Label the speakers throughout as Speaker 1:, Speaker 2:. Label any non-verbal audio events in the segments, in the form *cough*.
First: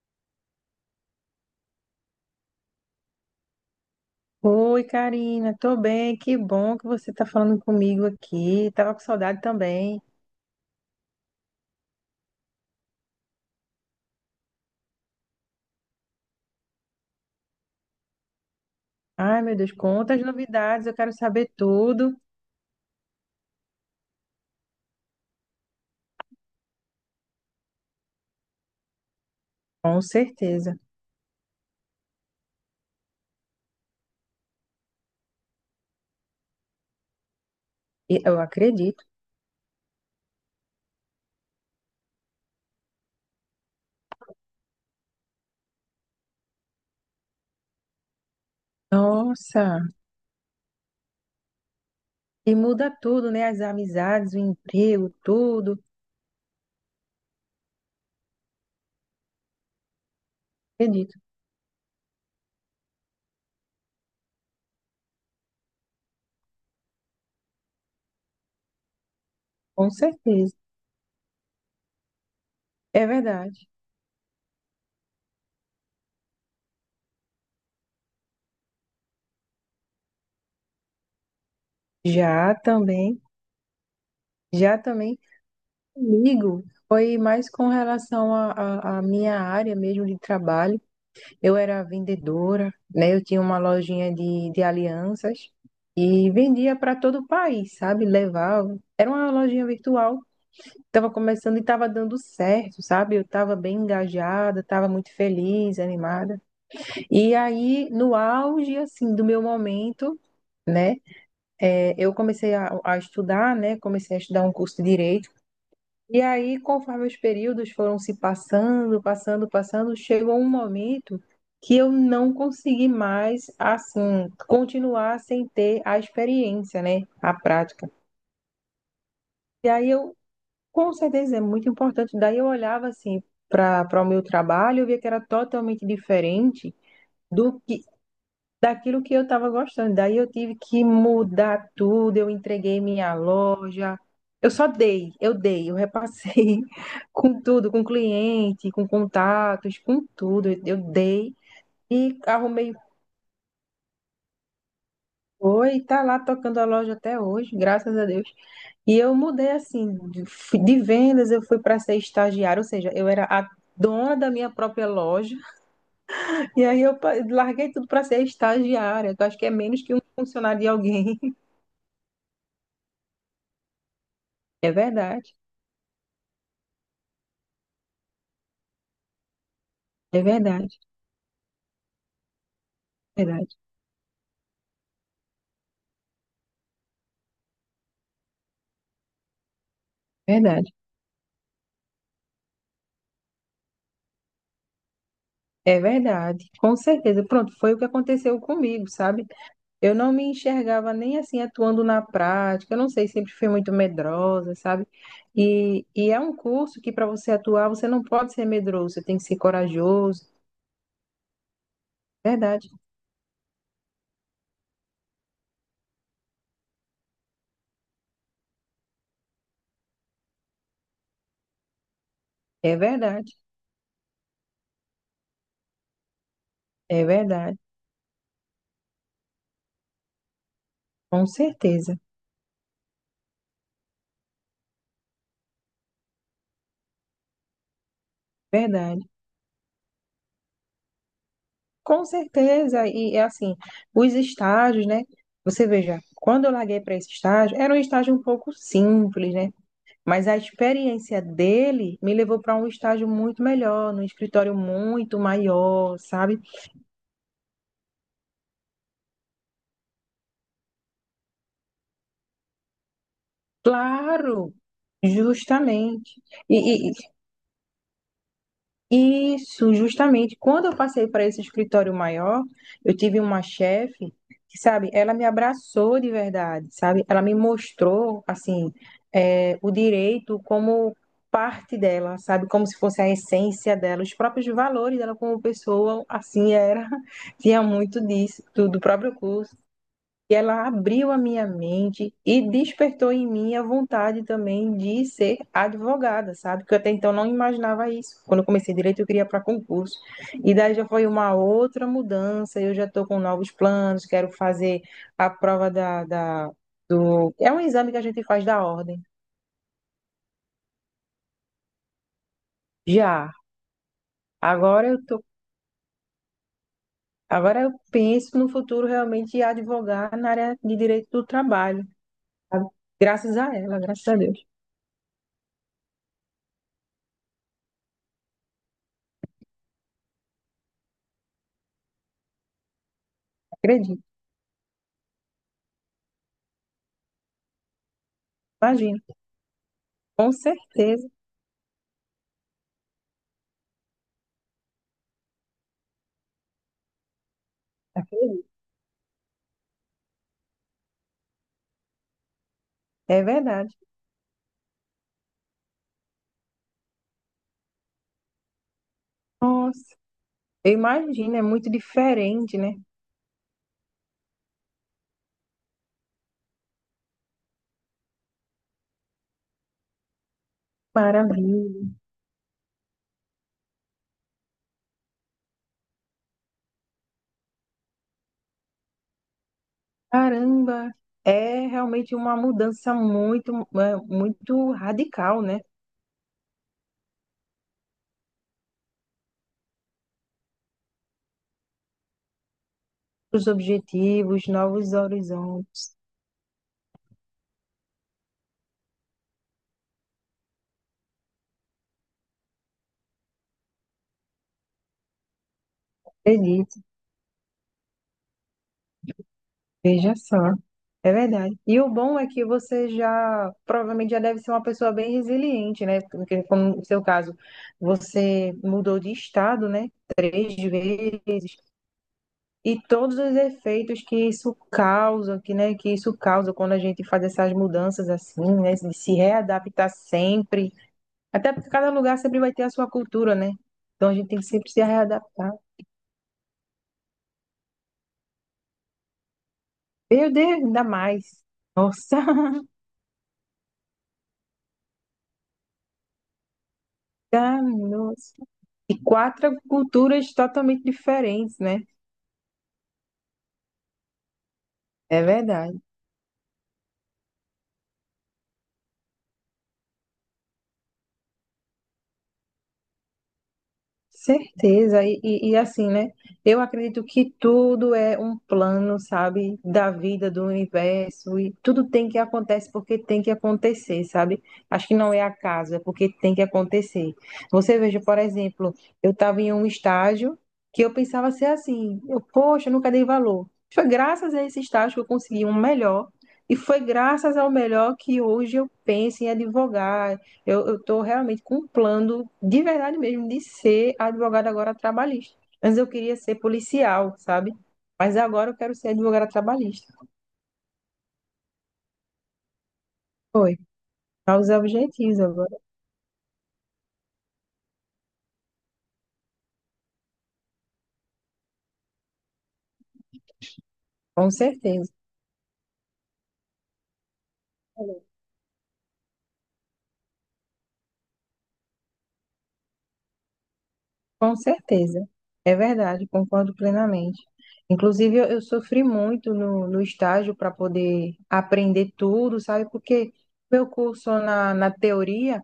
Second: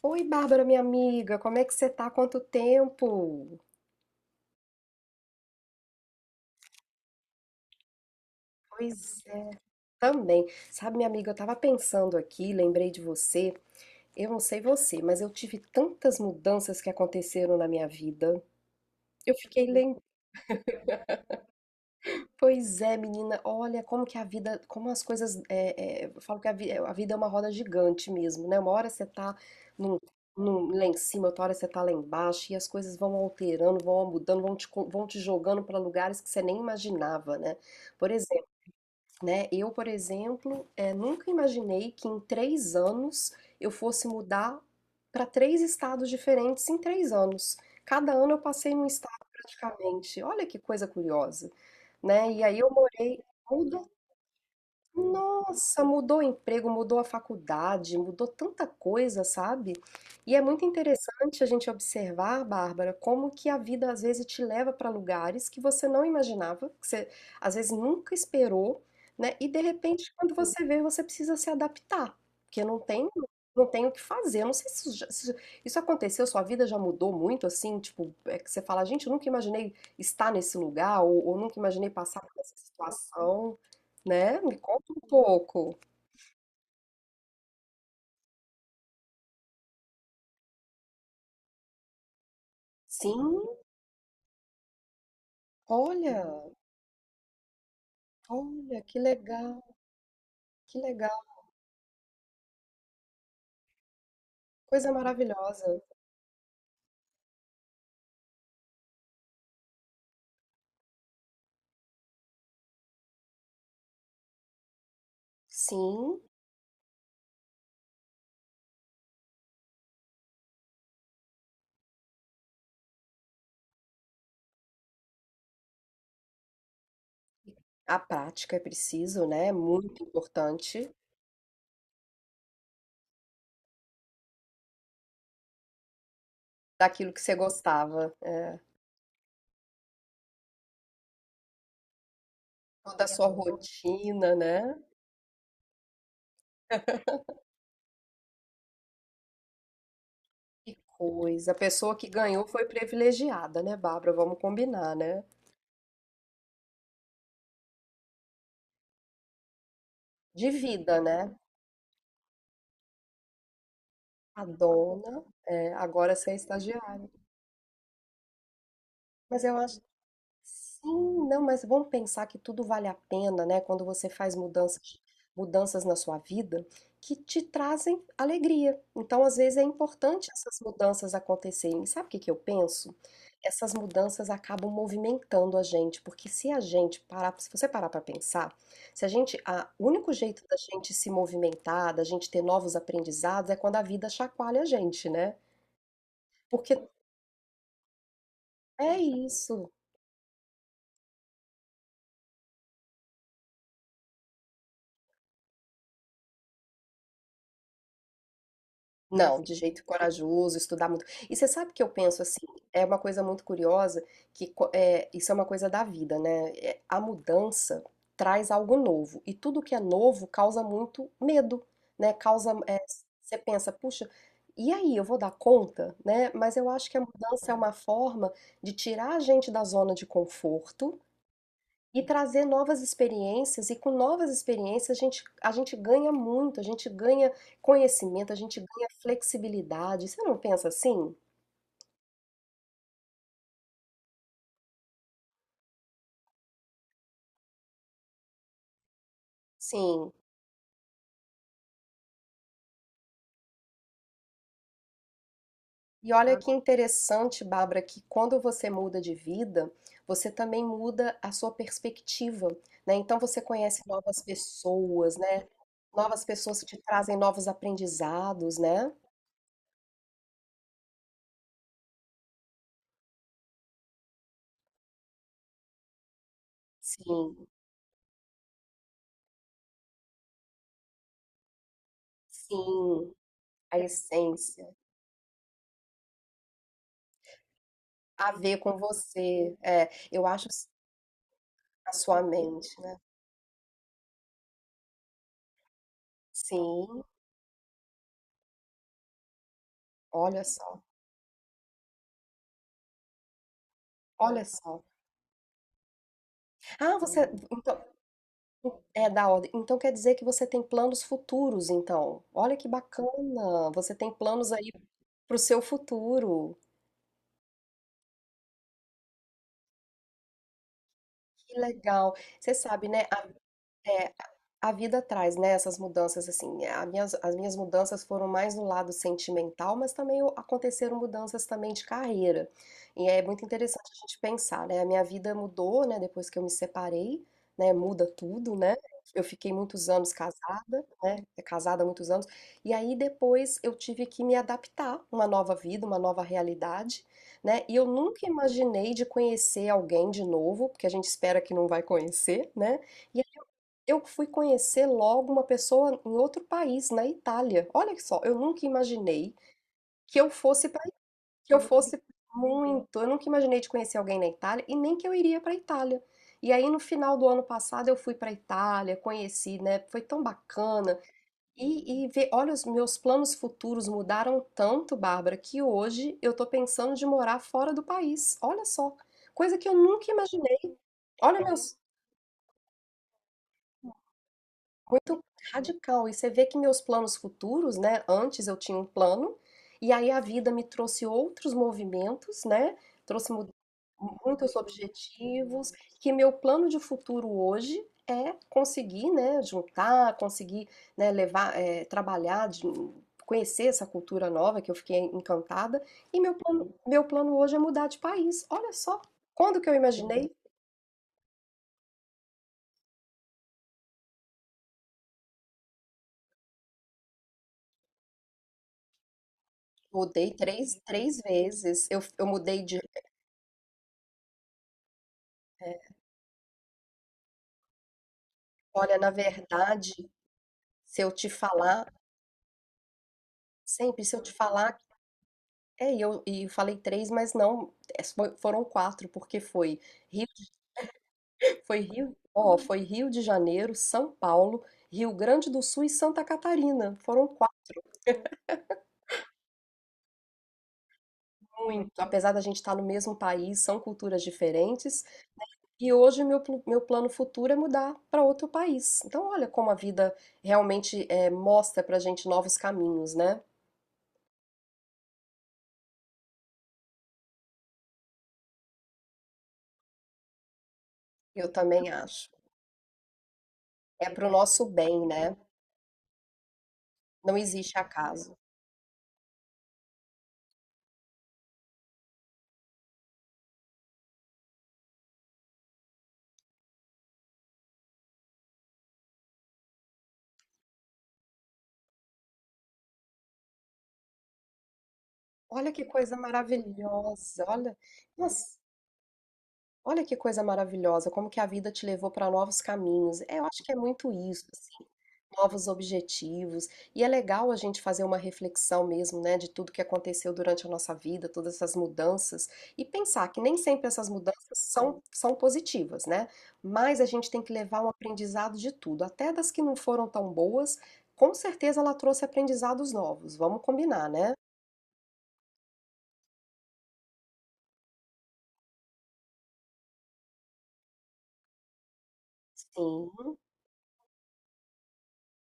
Speaker 1: Oi, Bárbara, minha amiga, como é que você tá? Quanto tempo?
Speaker 2: Oi, Karina, tô bem, que bom que você tá falando comigo aqui. Tava com
Speaker 1: Pois
Speaker 2: saudade
Speaker 1: é,
Speaker 2: também.
Speaker 1: também. Sabe, minha amiga, eu tava pensando aqui, lembrei de você. Eu não sei você, mas eu tive tantas mudanças que aconteceram na minha vida. Eu
Speaker 2: Ai, meu
Speaker 1: fiquei
Speaker 2: Deus,
Speaker 1: lembrando.
Speaker 2: quantas novidades, eu quero saber tudo.
Speaker 1: Pois é, menina, olha como que a vida, como as coisas. É, eu falo que a vida é uma roda gigante mesmo, né? Uma hora você tá num,
Speaker 2: Com certeza.
Speaker 1: lá em cima, outra hora você tá lá embaixo, e as coisas vão alterando, vão mudando, vão vão te jogando para lugares que você nem imaginava, né? Por
Speaker 2: E eu
Speaker 1: exemplo,
Speaker 2: acredito.
Speaker 1: né? Eu, por exemplo, nunca imaginei que em três anos eu fosse mudar para três estados diferentes em três anos. Cada ano eu passei num estado
Speaker 2: Nossa,
Speaker 1: praticamente. Olha que coisa curiosa, né? E
Speaker 2: e
Speaker 1: aí eu
Speaker 2: muda
Speaker 1: morei,
Speaker 2: tudo, né? As amizades, o emprego, tudo.
Speaker 1: nossa, mudou o emprego, mudou a faculdade, mudou tanta coisa, sabe? E é muito
Speaker 2: Acredito,
Speaker 1: interessante a gente observar, Bárbara, como que a vida às vezes te leva para lugares que você não imaginava, que você às vezes nunca esperou, né? E de
Speaker 2: com
Speaker 1: repente, quando
Speaker 2: certeza.
Speaker 1: você vê, você precisa se adaptar, porque
Speaker 2: É
Speaker 1: não
Speaker 2: verdade.
Speaker 1: tem o que fazer. Eu não sei se se isso aconteceu, sua vida já mudou muito, assim, tipo, é que você fala, gente, eu nunca imaginei estar nesse lugar, ou nunca imaginei passar por
Speaker 2: Já
Speaker 1: essa
Speaker 2: também,
Speaker 1: situação, né? Me
Speaker 2: já
Speaker 1: conta um
Speaker 2: também
Speaker 1: pouco.
Speaker 2: comigo. Foi mais com relação à à minha área mesmo de trabalho. Eu era vendedora, né? Eu
Speaker 1: Sim,
Speaker 2: tinha uma lojinha de alianças e
Speaker 1: olha,
Speaker 2: vendia para todo o país, sabe? Levava.
Speaker 1: olha,
Speaker 2: Era uma lojinha virtual.
Speaker 1: que legal,
Speaker 2: Estava começando e estava dando certo, sabe? Eu estava bem engajada, estava
Speaker 1: coisa
Speaker 2: muito
Speaker 1: maravilhosa.
Speaker 2: feliz, animada. E aí, no auge, assim, do meu momento, né? Eu comecei a estudar, né? Comecei a estudar um curso de direito.
Speaker 1: Sim,
Speaker 2: E aí, conforme os períodos foram se passando, chegou um momento que eu não consegui mais, assim, continuar sem ter a experiência, né? A prática.
Speaker 1: a prática é preciso, né? É
Speaker 2: E aí
Speaker 1: muito
Speaker 2: eu,
Speaker 1: importante
Speaker 2: com certeza, é muito importante. Daí eu olhava, assim, para o meu trabalho, eu via que era totalmente diferente
Speaker 1: daquilo que você
Speaker 2: do que
Speaker 1: gostava, é,
Speaker 2: daquilo que eu estava gostando. Daí eu tive que mudar tudo, eu entreguei
Speaker 1: toda a
Speaker 2: minha
Speaker 1: sua
Speaker 2: loja.
Speaker 1: rotina,
Speaker 2: Eu só
Speaker 1: né?
Speaker 2: dei, eu repassei *laughs* com tudo, com cliente, com contatos, com tudo.
Speaker 1: Que
Speaker 2: Eu dei
Speaker 1: coisa. A pessoa que
Speaker 2: e
Speaker 1: ganhou foi
Speaker 2: arrumei
Speaker 1: privilegiada, né, Bárbara? Vamos combinar, né?
Speaker 2: foi, e tá lá tocando a loja até hoje, graças a Deus. E eu mudei assim,
Speaker 1: De
Speaker 2: de
Speaker 1: vida,
Speaker 2: vendas
Speaker 1: né?
Speaker 2: eu fui para ser estagiária, ou seja, eu era a dona da
Speaker 1: A
Speaker 2: minha própria
Speaker 1: dona,
Speaker 2: loja.
Speaker 1: é, agora você é
Speaker 2: *laughs* E aí eu
Speaker 1: estagiária.
Speaker 2: larguei tudo para ser estagiária, que eu acho
Speaker 1: Mas
Speaker 2: que é
Speaker 1: eu acho
Speaker 2: menos que um funcionário de alguém.
Speaker 1: Sim, não,
Speaker 2: *laughs*
Speaker 1: mas vamos pensar que tudo vale a pena, né? Quando você faz
Speaker 2: É
Speaker 1: mudanças,
Speaker 2: verdade.
Speaker 1: mudanças na sua vida que te trazem alegria. Então, às vezes, é
Speaker 2: É
Speaker 1: importante essas mudanças acontecerem. E sabe o que que eu penso?
Speaker 2: verdade,
Speaker 1: Essas mudanças acabam movimentando a gente, porque se a gente parar, se você parar para pensar, se a gente, a, o único jeito da
Speaker 2: verdade.
Speaker 1: gente se movimentar, da gente ter novos aprendizados, é quando a vida chacoalha a gente, né?
Speaker 2: É verdade, com
Speaker 1: Porque
Speaker 2: certeza. Pronto, foi o que aconteceu comigo,
Speaker 1: é
Speaker 2: sabe?
Speaker 1: isso.
Speaker 2: Eu não me enxergava nem assim atuando na prática. Eu não sei, sempre fui muito medrosa, sabe? E é um curso que para você atuar, você não pode ser medroso, você tem que ser
Speaker 1: Não, de jeito
Speaker 2: corajoso.
Speaker 1: corajoso, estudar muito. E você sabe que eu penso assim,
Speaker 2: Verdade,
Speaker 1: é uma coisa muito curiosa, é, isso é uma coisa da vida, né? É, a mudança traz algo novo, e tudo que é novo causa muito medo, né? Causa,
Speaker 2: é
Speaker 1: é,
Speaker 2: verdade,
Speaker 1: você pensa, puxa, e aí, eu vou dar conta, né? Mas eu acho que a
Speaker 2: é
Speaker 1: mudança é
Speaker 2: verdade.
Speaker 1: uma forma de tirar a gente da zona de conforto,
Speaker 2: Com certeza,
Speaker 1: e trazer novas experiências, e com novas experiências a gente ganha muito, a gente ganha conhecimento, a gente ganha
Speaker 2: verdade.
Speaker 1: flexibilidade. Você não pensa assim?
Speaker 2: Com certeza. E é assim, os estágios, né? Você veja, quando eu larguei para esse estágio, era um estágio um pouco simples, né?
Speaker 1: Sim.
Speaker 2: Mas a experiência dele me levou para um estágio muito melhor, num escritório muito maior,
Speaker 1: E olha
Speaker 2: sabe?
Speaker 1: que interessante, Bárbara, que quando você muda de vida, você também muda a sua perspectiva, né? Então você conhece novas
Speaker 2: Claro,
Speaker 1: pessoas, né?
Speaker 2: justamente.
Speaker 1: Novas pessoas que te
Speaker 2: E,
Speaker 1: trazem novos aprendizados, né?
Speaker 2: isso, justamente. Quando eu passei para esse escritório maior, eu tive uma chefe que, sabe, ela me abraçou de verdade, sabe? Ela me
Speaker 1: Sim,
Speaker 2: mostrou, assim, é, o direito como parte dela, sabe? Como se fosse a
Speaker 1: sim, a
Speaker 2: essência dela, os próprios
Speaker 1: essência.
Speaker 2: valores dela como pessoa, assim era. *laughs* Tinha muito
Speaker 1: A
Speaker 2: disso,
Speaker 1: ver
Speaker 2: do
Speaker 1: com
Speaker 2: do próprio
Speaker 1: você.
Speaker 2: curso.
Speaker 1: É, eu
Speaker 2: E
Speaker 1: acho
Speaker 2: ela abriu a minha
Speaker 1: A
Speaker 2: mente
Speaker 1: sua
Speaker 2: e
Speaker 1: mente, né.
Speaker 2: despertou em mim a vontade também de ser advogada, sabe? Porque eu até
Speaker 1: Sim,
Speaker 2: então não imaginava isso. Quando eu comecei direito, eu queria para concurso.
Speaker 1: olha
Speaker 2: E daí
Speaker 1: só,
Speaker 2: já foi uma outra mudança. Eu já estou com novos planos, quero
Speaker 1: olha
Speaker 2: fazer
Speaker 1: só.
Speaker 2: a prova
Speaker 1: Ah, você
Speaker 2: do. É um
Speaker 1: então
Speaker 2: exame que a gente faz da ordem.
Speaker 1: é da ordem. Então quer dizer que você tem planos futuros então. Olha que
Speaker 2: Já.
Speaker 1: bacana, você tem planos aí
Speaker 2: Agora eu tô,
Speaker 1: para o seu futuro.
Speaker 2: agora eu penso no futuro realmente em advogar na área de direito do
Speaker 1: Que
Speaker 2: trabalho.
Speaker 1: legal. Você
Speaker 2: Sabe?
Speaker 1: sabe, né, a
Speaker 2: Graças a ela, graças
Speaker 1: é
Speaker 2: a Deus.
Speaker 1: a vida traz, né, essas mudanças assim, as minhas mudanças foram mais no lado sentimental, mas também aconteceram mudanças também de carreira. E é muito interessante a
Speaker 2: Acredito.
Speaker 1: gente pensar, né, a minha vida mudou, né, depois que eu me separei, né, muda tudo, né?
Speaker 2: Imagina.
Speaker 1: Eu fiquei muitos anos
Speaker 2: Com
Speaker 1: casada,
Speaker 2: certeza.
Speaker 1: né, casada há muitos anos, e aí depois eu tive que me adaptar uma nova vida, uma nova realidade, né? E eu nunca imaginei de conhecer alguém de novo, porque a gente espera que não vai conhecer, né?
Speaker 2: É
Speaker 1: E
Speaker 2: verdade.
Speaker 1: eu fui conhecer logo uma pessoa em outro país, na Itália. Olha só, eu nunca imaginei
Speaker 2: Nossa,
Speaker 1: que eu fosse
Speaker 2: eu
Speaker 1: para
Speaker 2: imagino, é
Speaker 1: que eu
Speaker 2: muito
Speaker 1: fosse
Speaker 2: diferente, né?
Speaker 1: muito. Eu nunca imaginei de conhecer alguém na Itália e nem que eu iria para a Itália. E aí no final do ano passado eu fui para a Itália, conheci, né? Foi tão bacana.
Speaker 2: Maravilha.
Speaker 1: E ver, olha, os meus planos futuros mudaram tanto, Bárbara, que hoje eu tô pensando de morar fora do país. Olha só, coisa que eu nunca imaginei.
Speaker 2: Caramba,
Speaker 1: Olha
Speaker 2: é
Speaker 1: meus
Speaker 2: realmente uma mudança muito, é, muito
Speaker 1: Muito
Speaker 2: radical, né?
Speaker 1: radical. E você vê que meus planos futuros, né? Antes eu tinha um plano, e aí a vida me trouxe outros movimentos, né? Trouxe
Speaker 2: Os
Speaker 1: mu-
Speaker 2: objetivos,
Speaker 1: muitos
Speaker 2: novos
Speaker 1: objetivos,
Speaker 2: horizontes.
Speaker 1: que meu plano de futuro hoje é conseguir, né, juntar, conseguir, né, levar, trabalhar, conhecer essa cultura nova que eu fiquei encantada. E
Speaker 2: Acredito,
Speaker 1: meu plano hoje é mudar de país. Olha só, quando que eu
Speaker 2: veja
Speaker 1: imaginei?
Speaker 2: só. É verdade. E o bom é que você já, provavelmente já deve ser uma pessoa bem resiliente, né? Porque, como no seu caso, você mudou de estado, né?
Speaker 1: Mudei
Speaker 2: Três
Speaker 1: três
Speaker 2: vezes,
Speaker 1: vezes. Eu mudei de
Speaker 2: e todos os efeitos que isso causa, que, né,
Speaker 1: eh,
Speaker 2: que isso causa quando a gente faz essas mudanças assim, né, de
Speaker 1: Olha, na
Speaker 2: se readaptar
Speaker 1: verdade,
Speaker 2: sempre.
Speaker 1: se eu te
Speaker 2: Até porque cada
Speaker 1: falar,
Speaker 2: lugar sempre vai ter a sua cultura, né?
Speaker 1: sempre
Speaker 2: Então a
Speaker 1: se eu
Speaker 2: gente
Speaker 1: te
Speaker 2: tem que sempre
Speaker 1: falar,
Speaker 2: se readaptar.
Speaker 1: é, e eu falei três, mas não, é, foram quatro, porque foi Rio,
Speaker 2: Meu Deus, ainda mais.
Speaker 1: foi Rio,
Speaker 2: Nossa,
Speaker 1: ó, foi
Speaker 2: *laughs*
Speaker 1: Rio de Janeiro, São Paulo, Rio Grande do Sul e Santa Catarina. Foram
Speaker 2: tá,
Speaker 1: quatro,
Speaker 2: nossa. E quatro culturas totalmente diferentes, né?
Speaker 1: muito, apesar da gente estar no mesmo país, são culturas diferentes,
Speaker 2: É verdade.
Speaker 1: e hoje meu plano futuro é mudar para outro país. Então, olha como a vida realmente é, mostra pra gente novos caminhos, né?
Speaker 2: Certeza, e assim, né? Eu acredito que tudo é um plano, sabe, da vida, do universo,
Speaker 1: Eu
Speaker 2: e tudo
Speaker 1: também
Speaker 2: tem que
Speaker 1: acho.
Speaker 2: acontecer porque tem que acontecer,
Speaker 1: É pro
Speaker 2: sabe?
Speaker 1: nosso
Speaker 2: Acho que
Speaker 1: bem,
Speaker 2: não é
Speaker 1: né?
Speaker 2: acaso, é porque tem que acontecer.
Speaker 1: Não existe
Speaker 2: Você veja, por
Speaker 1: acaso.
Speaker 2: exemplo, eu estava em um estágio que eu pensava ser assim, eu, poxa, eu nunca dei valor. Foi graças a esse estágio que eu consegui um melhor, e foi graças ao melhor que hoje eu penso em advogar, eu, estou realmente com um plano, de verdade mesmo, de ser advogada agora trabalhista.
Speaker 1: Olha
Speaker 2: Antes
Speaker 1: que
Speaker 2: eu queria
Speaker 1: coisa
Speaker 2: ser policial,
Speaker 1: maravilhosa,
Speaker 2: sabe?
Speaker 1: olha,
Speaker 2: Mas agora eu
Speaker 1: nossa,
Speaker 2: quero ser advogada trabalhista.
Speaker 1: olha que coisa maravilhosa, como que a vida te levou para novos caminhos. É, eu
Speaker 2: Foi.
Speaker 1: acho que é muito isso,
Speaker 2: Para
Speaker 1: assim,
Speaker 2: objetivos agora.
Speaker 1: novos objetivos. E é legal a gente fazer uma reflexão mesmo, né, de tudo que aconteceu durante a nossa vida, todas essas mudanças, e pensar que nem sempre essas
Speaker 2: Com
Speaker 1: mudanças
Speaker 2: certeza.
Speaker 1: são positivas, né? Mas a gente tem que levar um aprendizado de tudo, até das que não foram tão boas. Com certeza ela trouxe aprendizados novos, vamos combinar, né?
Speaker 2: Com certeza. É verdade, concordo plenamente. Inclusive, eu sofri muito no estágio para poder aprender tudo, sabe? Porque
Speaker 1: Sim.
Speaker 2: meu curso na teoria.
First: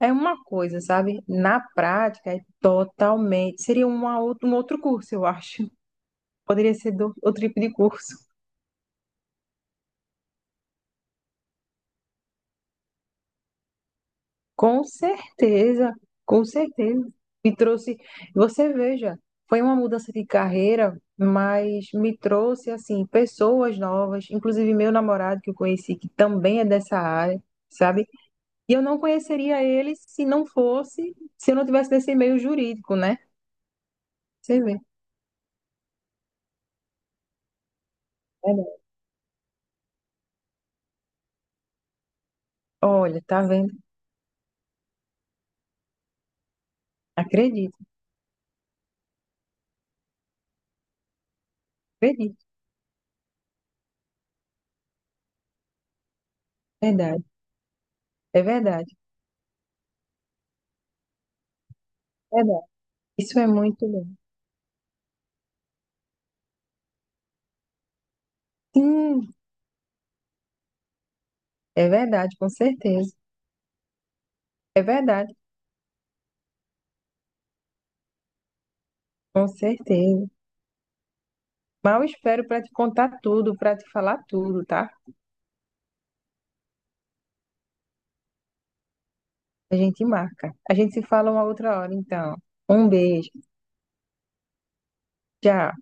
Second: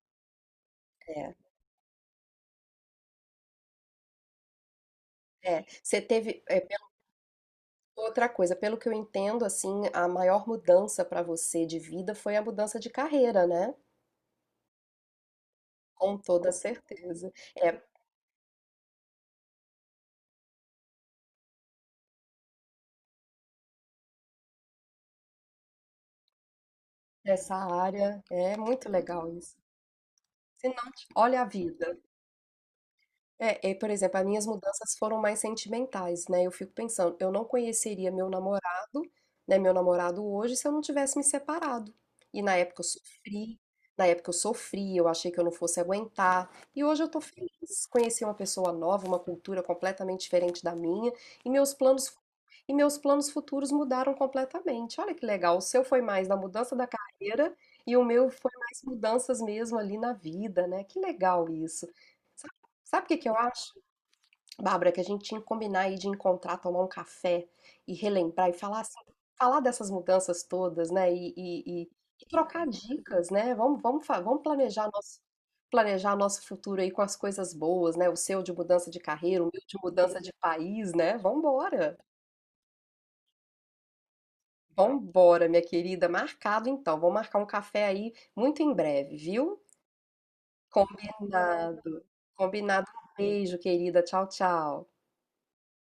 Speaker 2: É uma coisa, sabe?
Speaker 1: É,
Speaker 2: Na prática, é totalmente. Seria uma outra, um outro curso, eu
Speaker 1: é.
Speaker 2: acho. *laughs*
Speaker 1: Você teve, é,
Speaker 2: Poderia
Speaker 1: pensou
Speaker 2: ser outro tipo de curso.
Speaker 1: outra coisa, pelo que eu entendo, assim, a maior mudança para você de vida foi a mudança de carreira, né?
Speaker 2: Com certeza,
Speaker 1: Com
Speaker 2: com
Speaker 1: toda
Speaker 2: certeza.
Speaker 1: certeza.
Speaker 2: Me
Speaker 1: É,
Speaker 2: trouxe. Você veja, foi uma mudança de carreira, mas me trouxe, assim, pessoas novas, inclusive meu namorado que eu conheci, que também é dessa área,
Speaker 1: essa
Speaker 2: sabe?
Speaker 1: área é
Speaker 2: E eu
Speaker 1: muito
Speaker 2: não
Speaker 1: legal isso.
Speaker 2: conheceria ele se não
Speaker 1: Se não,
Speaker 2: fosse,
Speaker 1: olha a
Speaker 2: se eu não tivesse
Speaker 1: vida.
Speaker 2: nesse meio jurídico, né?
Speaker 1: É, por exemplo, as minhas
Speaker 2: Você vê.
Speaker 1: mudanças foram mais sentimentais, né? Eu fico pensando, eu não conheceria meu
Speaker 2: É, né?
Speaker 1: namorado, né? Meu namorado hoje se eu não tivesse me separado. E na época eu
Speaker 2: Olha, tá
Speaker 1: sofri,
Speaker 2: vendo?
Speaker 1: na época eu sofri, eu achei que eu não fosse aguentar. E hoje eu tô
Speaker 2: Acredito,
Speaker 1: feliz, conheci uma pessoa nova, uma cultura completamente diferente da minha, e meus planos
Speaker 2: acredito.
Speaker 1: e meus planos futuros mudaram completamente. Olha que legal, o seu foi mais da mudança da
Speaker 2: Verdade,
Speaker 1: carreira e o meu
Speaker 2: é
Speaker 1: foi mais
Speaker 2: verdade,
Speaker 1: mudanças mesmo ali na vida, né? Que legal isso.
Speaker 2: é verdade.
Speaker 1: Sabe o que que eu
Speaker 2: Isso é
Speaker 1: acho,
Speaker 2: muito bom.
Speaker 1: Bárbara, que a gente tinha que combinar aí de encontrar, tomar um café e relembrar e falar assim,
Speaker 2: Sim,
Speaker 1: falar dessas mudanças todas, né?
Speaker 2: é
Speaker 1: E
Speaker 2: verdade, com
Speaker 1: trocar
Speaker 2: certeza.
Speaker 1: dicas, né? Vamos, vamos, vamos
Speaker 2: É verdade,
Speaker 1: planejar nosso futuro aí com as coisas boas, né? O seu de mudança de carreira,
Speaker 2: com
Speaker 1: o meu de mudança
Speaker 2: certeza.
Speaker 1: de país, né? Vambora!
Speaker 2: Mal espero para te contar tudo, para te falar tudo, tá?
Speaker 1: Vambora, minha querida. Marcado então. Vamos marcar um café aí muito em breve, viu?
Speaker 2: A gente marca. A gente se fala uma outra hora,
Speaker 1: Combinado.
Speaker 2: então.
Speaker 1: Combinado.
Speaker 2: Um
Speaker 1: Um
Speaker 2: beijo.
Speaker 1: beijo, querida. Tchau, tchau.
Speaker 2: Tchau.